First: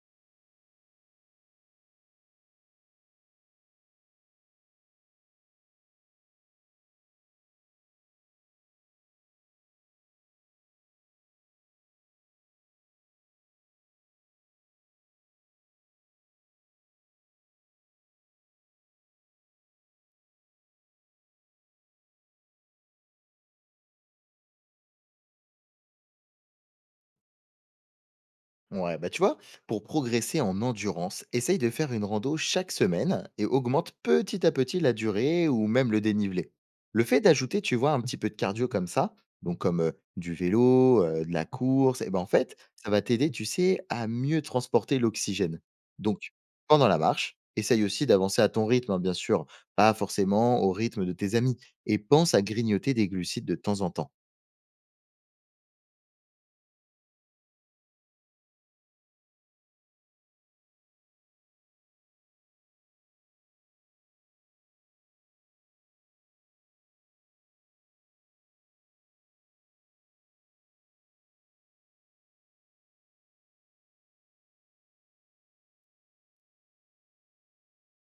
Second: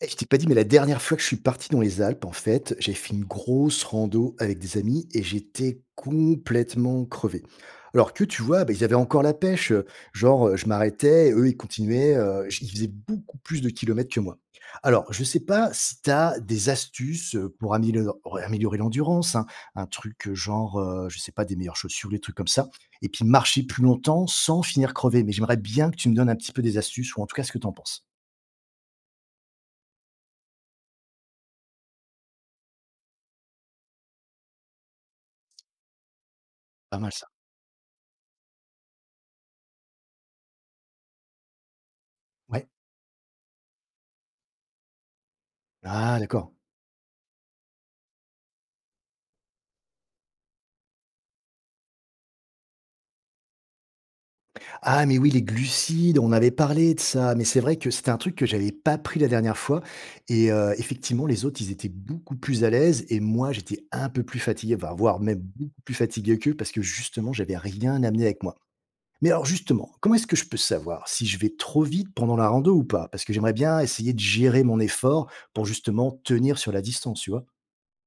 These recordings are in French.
Et je t'ai pas dit, mais la dernière fois que je suis parti dans les Alpes, en fait, j'ai fait une grosse rando avec des amis et j'étais complètement crevé. Alors que tu vois, bah, ils avaient encore la pêche. Genre, je m'arrêtais, eux, ils continuaient. Ils faisaient beaucoup plus de kilomètres que moi. Alors, je sais pas si tu as des astuces pour améliorer l'endurance, hein, un truc genre, je sais pas, des meilleures chaussures, des trucs comme ça, et puis marcher plus longtemps sans finir crevé. Mais j'aimerais bien que tu me donnes un petit peu des astuces, ou en tout cas ce que tu en penses. Ouais, bah tu vois, pour progresser en endurance, essaye de faire une rando chaque semaine et augmente petit à petit la durée ou même le dénivelé. Pas Le mal fait ça. d'ajouter, tu vois, un petit peu de cardio comme ça, donc comme du vélo, de la course, et ben en fait, Ouais. ça va t'aider, tu sais, à mieux transporter l'oxygène. Ah Donc, d'accord. pendant la marche, essaye aussi d'avancer à ton rythme, hein, bien sûr, pas forcément au rythme de tes amis, et pense à grignoter des glucides de temps en temps. Ah mais oui, les glucides, on avait parlé de ça, mais c'est vrai que c'était un truc que j'avais pas pris la dernière fois et effectivement, les autres, ils étaient beaucoup plus à l'aise et moi, j'étais un peu plus fatigué, enfin, voire même beaucoup plus fatigué qu'eux parce que justement, j'avais rien amené avec moi. Mais alors justement, comment est-ce que je peux savoir si je vais trop vite pendant la rando ou pas? Parce que j'aimerais bien essayer de gérer mon effort pour justement tenir sur la distance, tu vois?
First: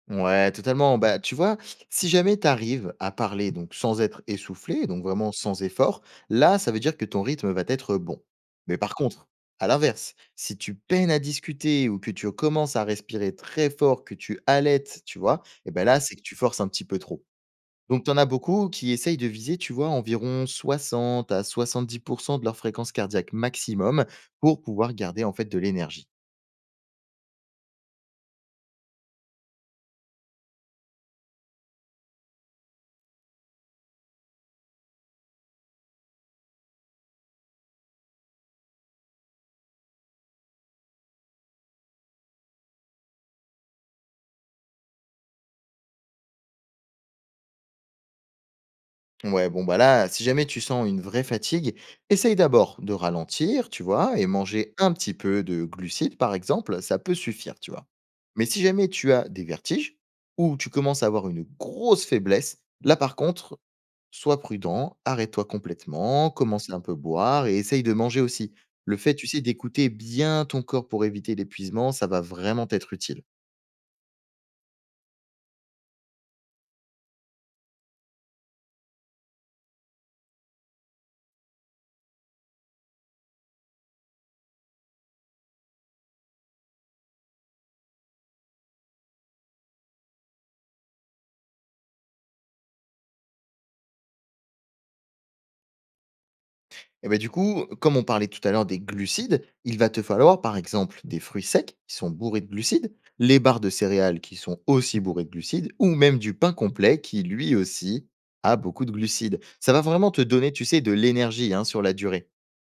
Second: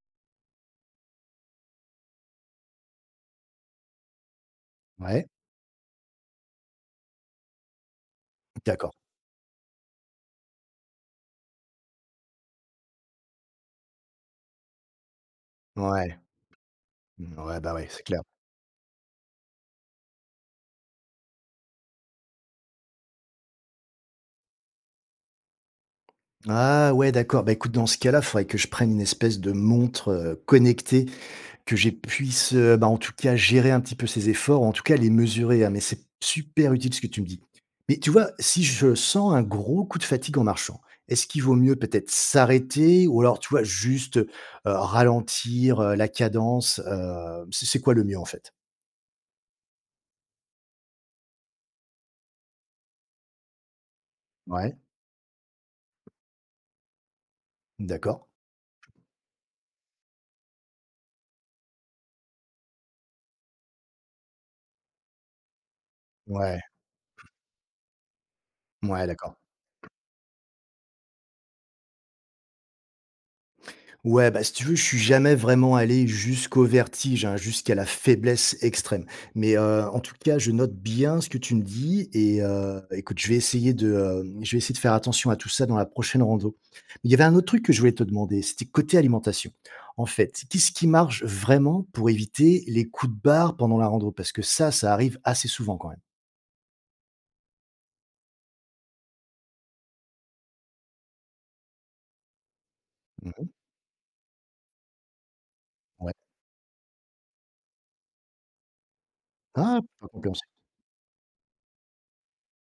Ouais, totalement. Bah, tu vois, si jamais tu arrives à parler donc sans être essoufflé, donc Ouais, vraiment sans effort, là, ça veut dire que ton rythme va être bon. Mais d'accord. par contre, à l'inverse, si tu peines à discuter ou que tu commences à respirer très fort, que tu halètes, tu vois, et ben là, c'est Ouais, que tu forces un petit peu trop. mmh, ouais, bah, ouais, c'est Donc, tu en clair. as beaucoup qui essayent de viser, tu vois, environ 60 à 70% de leur fréquence cardiaque maximum pour pouvoir garder en fait de l'énergie. Ah ouais, d'accord. Bah, écoute, dans ce cas-là, il faudrait que je prenne une espèce de montre connectée, que je puisse, bah, en tout cas, gérer un petit peu ses efforts, en tout cas, les mesurer. Hein. Mais c'est super utile ce que tu me dis. Mais tu vois, si je sens un gros coup de fatigue en marchant, est-ce qu'il vaut mieux peut-être s'arrêter ou alors, tu vois, juste ralentir la cadence, c'est quoi le mieux en fait? Ouais, bon, bah là, si jamais tu sens une vraie fatigue, essaye d'abord de ralentir, tu vois, et manger Ouais, un petit peu de glucides, par exemple, ça peut suffire, tu vois. d'accord. Mais si jamais tu as des vertiges ou tu commences à avoir une grosse faiblesse, là, par contre, sois prudent, arrête-toi complètement, Ouais, commence à un peu boire et essaye de manger aussi. Le ouais, fait, tu d'accord. sais, d'écouter bien ton corps pour éviter l'épuisement, ça va vraiment t'être utile. Ouais, bah, si tu veux, je suis jamais vraiment allé jusqu'au vertige, hein, jusqu'à la faiblesse extrême. Mais en tout cas, je note bien ce que tu me dis et écoute, je vais essayer de faire attention à tout ça dans la prochaine rando. Mais il y avait un autre truc que je voulais te demander, c'était côté alimentation. En fait, qu'est-ce qui marche vraiment pour éviter les coups de barre pendant la rando? Parce que ça arrive assez souvent quand même. Et ben du coup, comme on parlait tout à l'heure des glucides, il va te falloir par exemple des fruits secs qui sont bourrés de glucides, les Mmh. barres de céréales qui sont aussi bourrées de glucides, ou Ouais. même du pain complet qui lui aussi a beaucoup de glucides. Ça Ah! va Pas vraiment te donner, compréhensible. tu sais, de l'énergie hein, sur la durée.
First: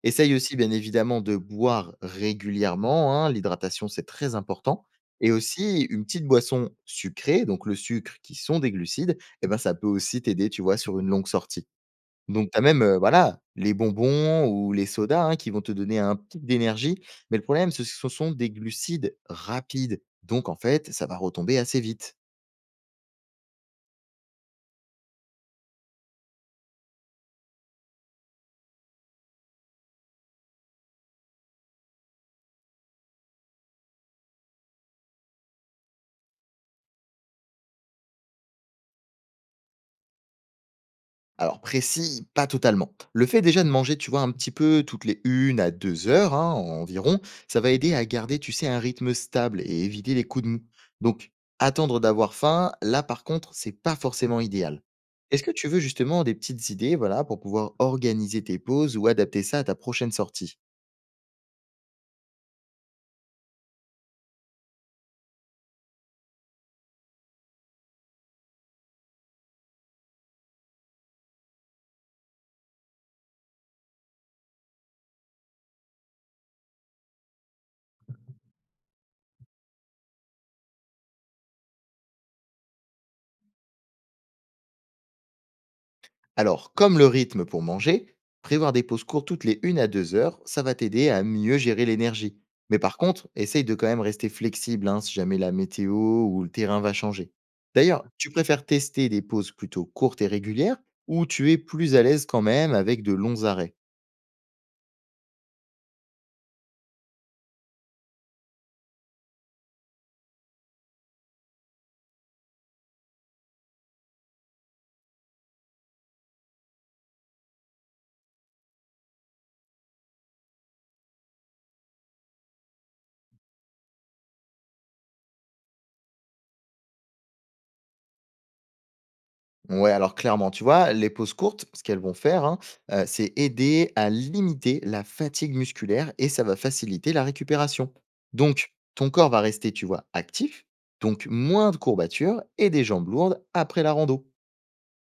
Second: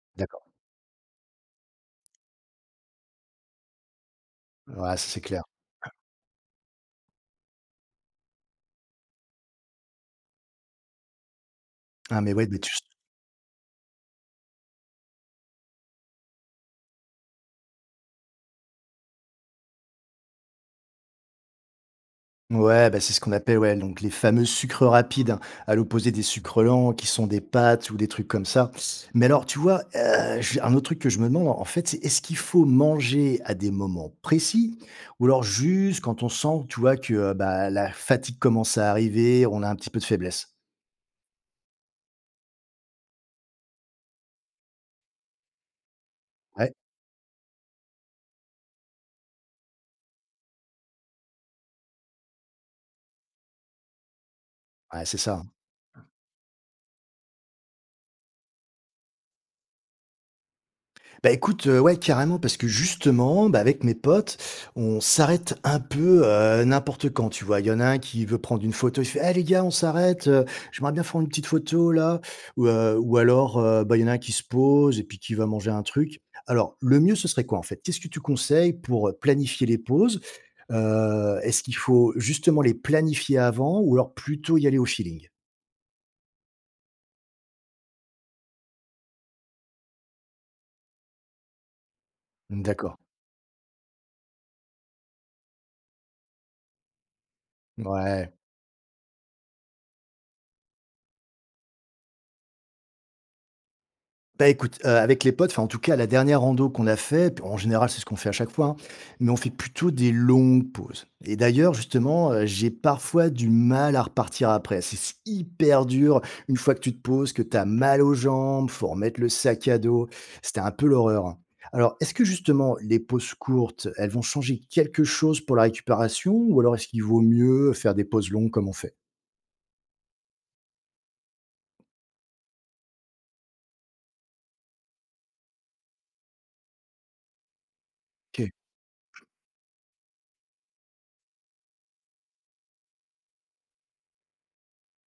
Essaye D'accord. aussi bien évidemment de boire régulièrement, hein, l'hydratation c'est très important, Ouais, ça c'est et clair. aussi une petite boisson sucrée, donc le sucre qui sont des glucides, et ben ça peut aussi t'aider, tu vois, sur une longue sortie. Ah mais ouais, Donc tu mais as tu… même, voilà, les bonbons ou les sodas, hein, qui vont te donner un pic d'énergie, mais le problème, ce sont des glucides rapides, donc en fait, ça va retomber assez vite. Ouais, bah, c'est ce qu'on appelle ouais, donc les fameux sucres rapides, hein, à l'opposé des sucres lents qui sont des pâtes ou des trucs comme ça. Mais alors, tu vois, un autre truc que je me demande, en fait, c'est, est-ce qu'il faut manger à des moments précis ou alors juste quand on sent, tu vois, que bah, la fatigue commence à arriver, on a un petit peu de faiblesse? Alors précis, pas totalement. Le fait déjà de manger, tu vois, un petit peu toutes les une à 2 heures, hein, Ouais, environ, ça va aider à garder, tu sais, un rythme stable et éviter les coups de mou. Donc attendre d'avoir faim, là, par contre, c'est pas forcément idéal. ouais, c'est ça. Est-ce Hein. que tu veux justement des petites idées, voilà, pour pouvoir organiser tes pauses ou adapter ça à ta prochaine sortie? Bah, écoute, ouais, carrément, parce que justement, bah, avec mes potes, on s'arrête un peu, n'importe quand, tu vois? Il y en a un qui veut prendre une photo, il fait: «Eh les gars, on s'arrête, j'aimerais bien faire une petite photo là» ou alors, bah, il y en a un qui se pose et puis qui va manger un truc. Alors, le mieux, ce serait quoi en fait? Qu'est-ce que tu conseilles pour, planifier les pauses? Est-ce qu'il faut justement les planifier avant ou alors plutôt y aller au feeling? Alors, comme le rythme pour manger, prévoir des pauses courtes toutes les une à 2 heures, ça va t'aider à mieux gérer l'énergie. Mais par D'accord. contre, essaye de quand même rester flexible hein, si jamais la météo ou le terrain va changer. D'ailleurs, tu Ouais. préfères tester des pauses plutôt courtes et régulières ou tu es plus à l'aise quand même avec de longs arrêts? Bah, écoute, avec les potes, enfin, en tout cas, la dernière rando qu'on a fait, puis en général, c'est ce qu'on fait à chaque fois, hein, mais on fait plutôt des longues pauses et d'ailleurs, justement, j'ai parfois du mal à repartir après. C'est hyper dur une fois que tu te poses, que tu as mal aux jambes, faut remettre le sac à dos. C'était un peu l'horreur, hein. Alors, est-ce que justement les pauses courtes, elles vont changer quelque chose pour la récupération ou alors est-ce qu'il vaut mieux faire des pauses longues comme on fait? Ouais, alors clairement, tu vois, les pauses courtes, ce qu'elles vont faire, hein, c'est aider à limiter la fatigue musculaire et ça va faciliter la récupération. Donc, ton corps va rester, tu vois, actif, donc moins de courbatures et des jambes lourdes après la rando.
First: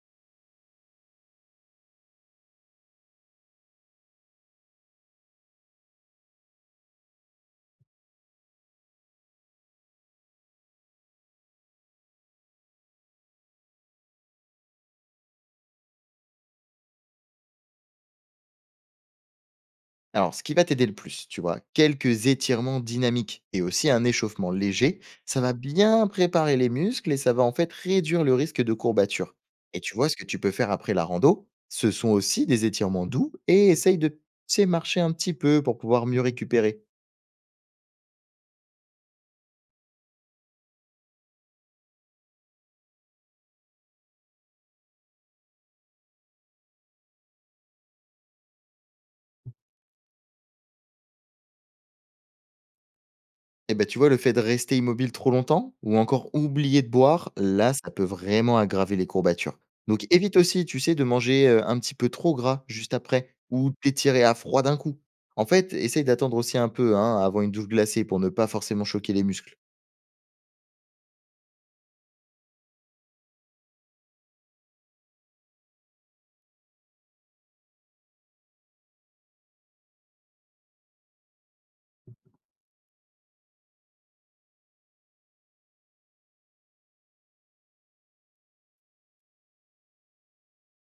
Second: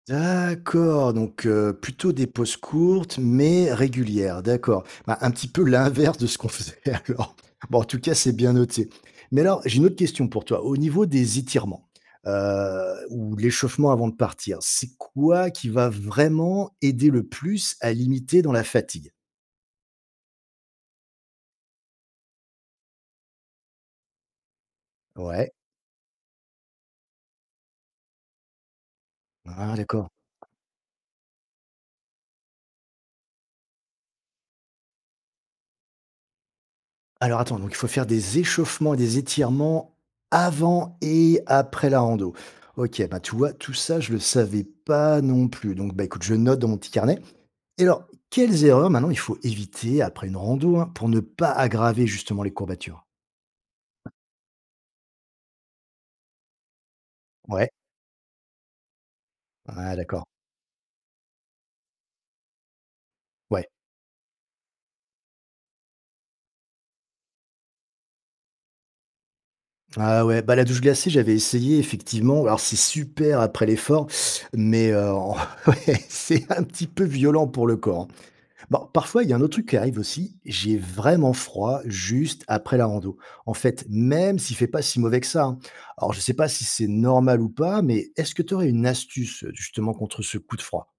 D'accord, donc plutôt des pauses courtes mais régulières, d'accord. Bah, un petit peu l'inverse de ce qu'on faisait alors. Bon, en tout cas, c'est bien noté. Mais alors, j'ai une autre question pour toi. Au niveau des étirements, ou l'échauffement avant de partir, c'est quoi qui va vraiment aider le plus à limiter dans la fatigue? Alors, ce qui va t'aider le plus, tu vois, quelques étirements dynamiques et aussi un échauffement léger, ça Ouais. va bien préparer les muscles et ça va en fait réduire le risque de courbature. Ah Et tu d'accord. vois, ce que tu peux faire après la rando, ce sont aussi des étirements doux et essaye de tu sais, marcher un petit peu pour pouvoir mieux récupérer. Alors attends, donc il faut faire des échauffements et des étirements avant et après la rando. Ok, bah tu vois, tout ça, je le savais pas non plus. Donc bah écoute, je note dans mon petit carnet. Et alors, quelles erreurs maintenant il faut éviter après une rando hein, pour ne pas aggraver justement les courbatures? Et ben tu vois, le fait de rester immobile trop longtemps ou encore oublier de boire, Ouais. là, ça peut vraiment aggraver les courbatures. Ah Donc d'accord. évite aussi, tu sais, de manger un petit peu trop gras juste après Ouais. ou t'étirer à froid d'un coup. En fait, essaye d'attendre aussi un peu hein, avant une douche glacée pour ne pas forcément choquer les muscles. Ah ouais, bah la douche glacée, j'avais essayé effectivement. Alors c'est super après l'effort, mais ouais, c'est un petit peu violent pour le corps. Hein. Bon, parfois, il y a un autre truc qui arrive aussi. J'ai vraiment froid juste après la rando. En fait, même s'il fait pas si mauvais que ça. Hein. Alors, je sais pas si c'est normal ou pas, mais est-ce que tu aurais une astuce justement contre ce coup de froid?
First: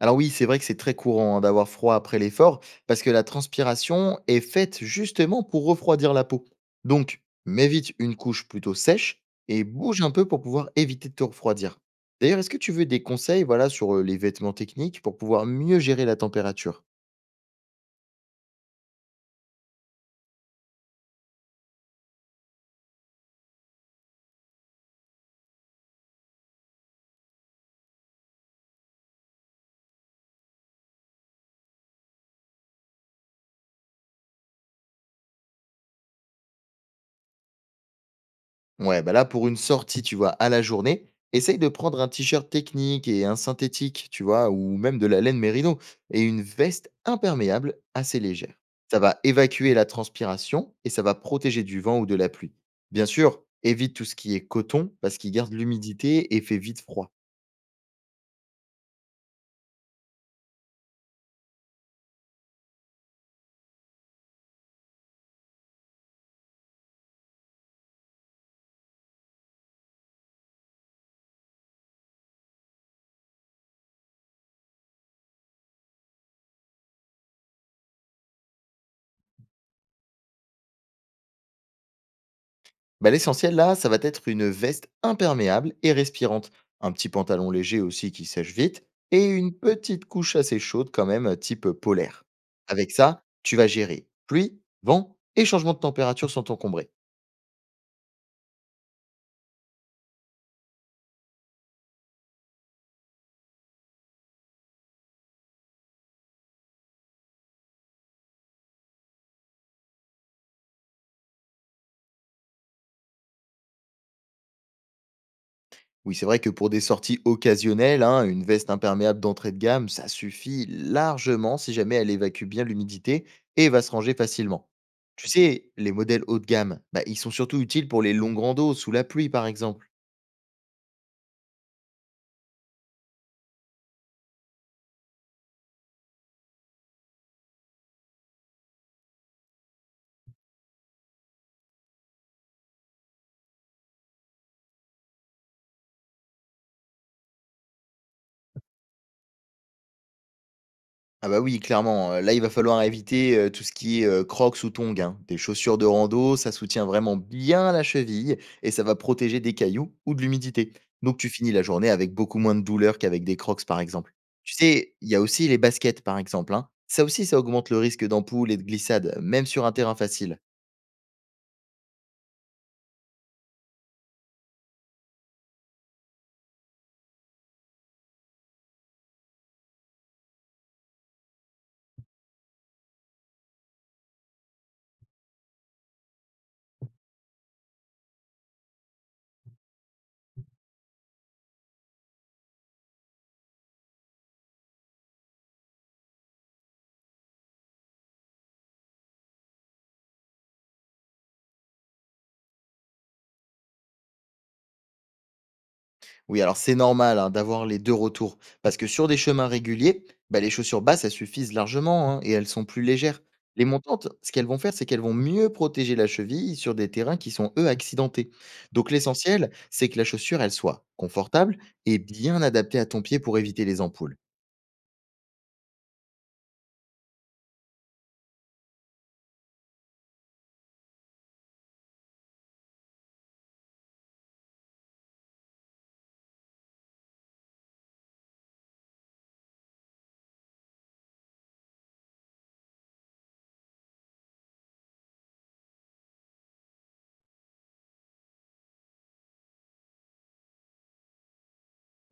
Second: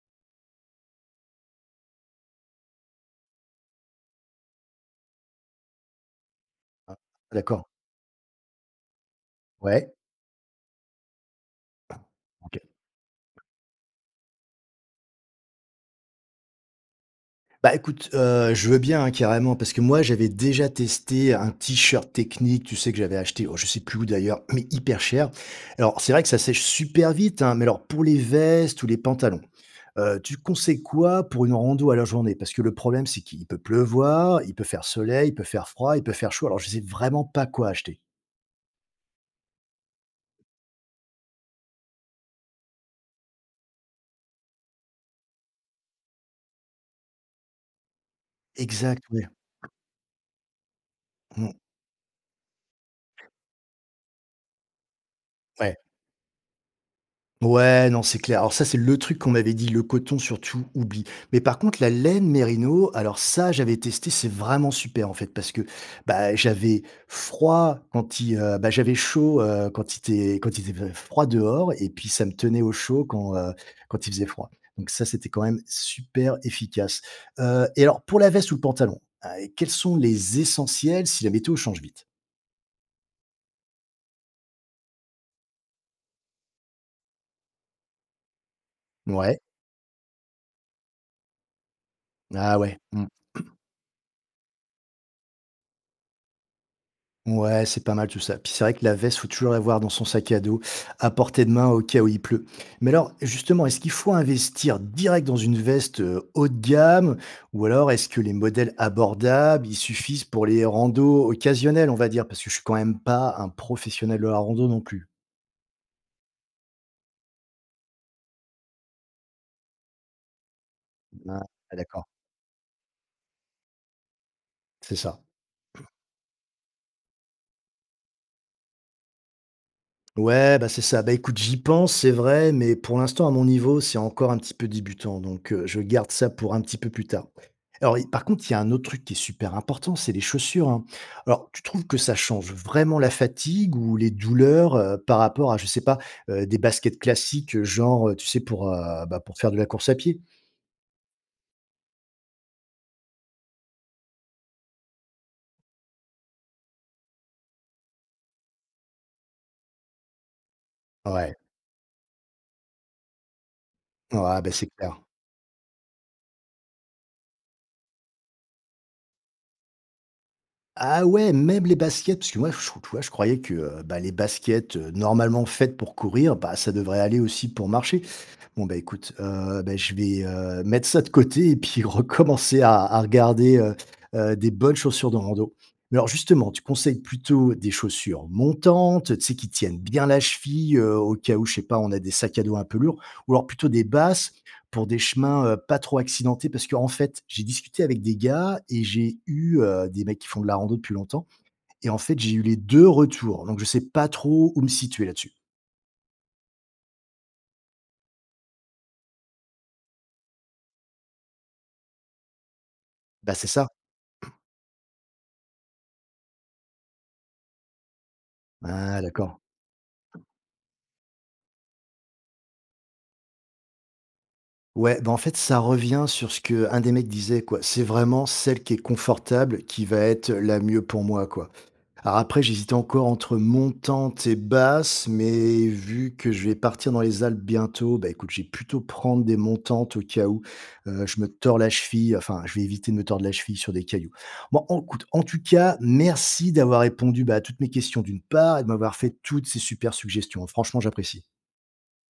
Alors oui, c'est vrai que c'est très courant hein, d'avoir froid après l'effort, parce que la transpiration est faite justement pour refroidir la peau. Donc, D'accord. mets vite une couche plutôt sèche et Ouais. bouge un peu pour pouvoir éviter de te refroidir. D'ailleurs, est-ce Ok. que tu veux des conseils voilà, sur les vêtements techniques pour pouvoir mieux gérer la température? Bah écoute, je veux bien hein, carrément, parce que moi j'avais déjà testé un t-shirt technique, tu sais que j'avais acheté, oh, je sais plus où d'ailleurs, mais hyper cher. Alors c'est vrai que ça sèche super vite, hein, mais alors pour les vestes ou les pantalons. Tu conseilles quoi pour une rando à la journée? Parce que le problème, c'est qu'il peut pleuvoir, il peut faire soleil, il peut faire froid, il peut faire chaud. Alors je sais vraiment pas quoi acheter. Ouais, bah là, pour une sortie, tu vois, à la journée, essaye de prendre un t-shirt technique et un synthétique, tu vois, ou même de la laine mérino, et une veste imperméable assez légère. Ça Exact, va oui. évacuer la transpiration et ça va Mmh, protéger du vent ou de la pluie. Bien sûr, évite tout ce qui est coton parce qu'il garde ouais. l'humidité et fait vite froid. Ouais, non, c'est clair. Alors ça, c'est le truc qu'on m'avait dit, le coton surtout, oublie. Mais par contre, la laine mérino, alors ça, j'avais testé, c'est vraiment super en fait, parce que bah, j'avais froid quand il, bah, j'avais chaud, quand il était froid dehors, et puis ça me tenait au chaud quand il faisait froid. Donc ça, c'était quand même super efficace. Et alors pour la veste ou le pantalon, quels sont les essentiels si la météo change vite? Bah, l'essentiel là, ça va être une veste imperméable et respirante, un petit pantalon léger aussi qui sèche vite, et Ouais. une petite couche assez chaude quand même, type polaire. Ah ouais. Avec ça, tu vas gérer pluie, vent et changement de température sans t'encombrer. Ouais, c'est pas mal tout ça. Puis c'est vrai que la veste, faut toujours l'avoir dans son sac à dos, à portée de main au cas où il pleut. Mais alors, justement, est-ce qu'il faut investir direct dans une veste haut de gamme, ou alors est-ce que les modèles abordables, ils suffisent pour les randos occasionnels, on va dire, parce que je suis quand même pas un professionnel de la rando non plus. Oui, c'est vrai que pour des sorties occasionnelles, hein, une veste imperméable d'entrée de gamme, ça suffit Ah, largement si jamais d'accord, elle évacue bien l'humidité et va se ranger facilement. c'est ça. Tu sais, les modèles haut de gamme, bah, ils sont surtout utiles pour les longues randos sous la pluie par exemple. Ouais, bah, c'est ça. Bah, écoute, j'y pense, c'est vrai, mais pour l'instant, à mon niveau, c'est encore un petit peu débutant, donc je garde ça pour un petit peu plus tard. Alors et par contre, il y a un autre truc qui est super important, c'est les chaussures, hein. Alors, tu trouves que ça change vraiment la fatigue ou les douleurs, par rapport à, je sais pas, des baskets classiques, genre, tu sais, pour, bah, pour faire de la course à pied? Ah bah oui, clairement, là, il va falloir éviter, tout ce qui est, crocs ou tongs, hein. Des chaussures de rando, ça soutient vraiment bien la cheville et ça va protéger des cailloux ou de l'humidité. Donc tu Ouais, finis la journée avec beaucoup moins de douleur qu'avec des crocs, par exemple. ouais, bah, Tu c'est sais, clair. il y a aussi les baskets, par exemple, hein. Ça aussi, ça augmente le risque d'ampoule et de glissade, même sur un terrain facile. Ah ouais, même les baskets? Parce que moi, je tu vois, je croyais que, bah, les baskets, normalement faites pour courir, bah, ça devrait aller aussi pour marcher. Bon bah écoute, bah, je vais, mettre ça de côté et puis recommencer à regarder, des bonnes chaussures de rando. Mais alors justement, tu conseilles plutôt des chaussures montantes, tu sais, qui tiennent bien la cheville, au cas où, je sais pas, on a des sacs à dos un peu lourds ou alors plutôt des basses pour des chemins, pas trop accidentés? Parce qu'en fait, j'ai discuté avec des gars et j'ai eu, des mecs qui font de la rando depuis longtemps et en fait, j'ai eu les 2 retours, donc je sais pas trop où me situer là-dessus. Oui, alors c'est normal hein, d'avoir les deux retours, parce que sur des chemins réguliers, bah, les chaussures basses, elles suffisent largement hein, et elles sont plus légères. Bah, c'est Les ça? montantes, ce qu'elles vont faire, c'est qu'elles vont mieux protéger la cheville sur des terrains qui sont, eux, accidentés. Donc Ah d'accord. l'essentiel, c'est que la chaussure, elle soit confortable et bien adaptée à ton pied pour éviter les ampoules. Ouais, bah, en fait, ça revient sur ce que un des mecs disait, quoi. C'est vraiment celle qui est confortable qui va être la mieux pour moi, quoi. Alors après, j'hésitais encore entre montante et basse, mais vu que je vais partir dans les Alpes bientôt, bah écoute, j'ai plutôt prendre des montantes au cas où je me tords la cheville. Enfin, je vais éviter de me tordre la cheville sur des cailloux. Bon, écoute, en tout cas, merci d'avoir répondu bah, à toutes mes questions d'une part et de m'avoir fait toutes ces super suggestions. Franchement, j'apprécie.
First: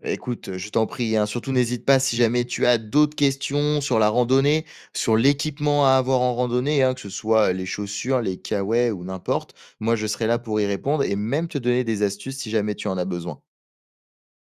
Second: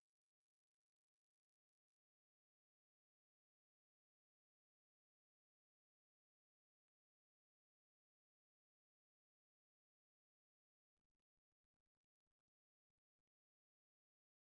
Bah, écoute, je t'en prie, hein. Surtout, n'hésite pas si jamais tu as d'autres questions sur la randonnée, sur l'équipement à avoir en randonnée, hein, que ce soit les chaussures, les caouets ou n'importe. Moi, je serai là pour y répondre et même te donner des astuces si jamais tu en as besoin.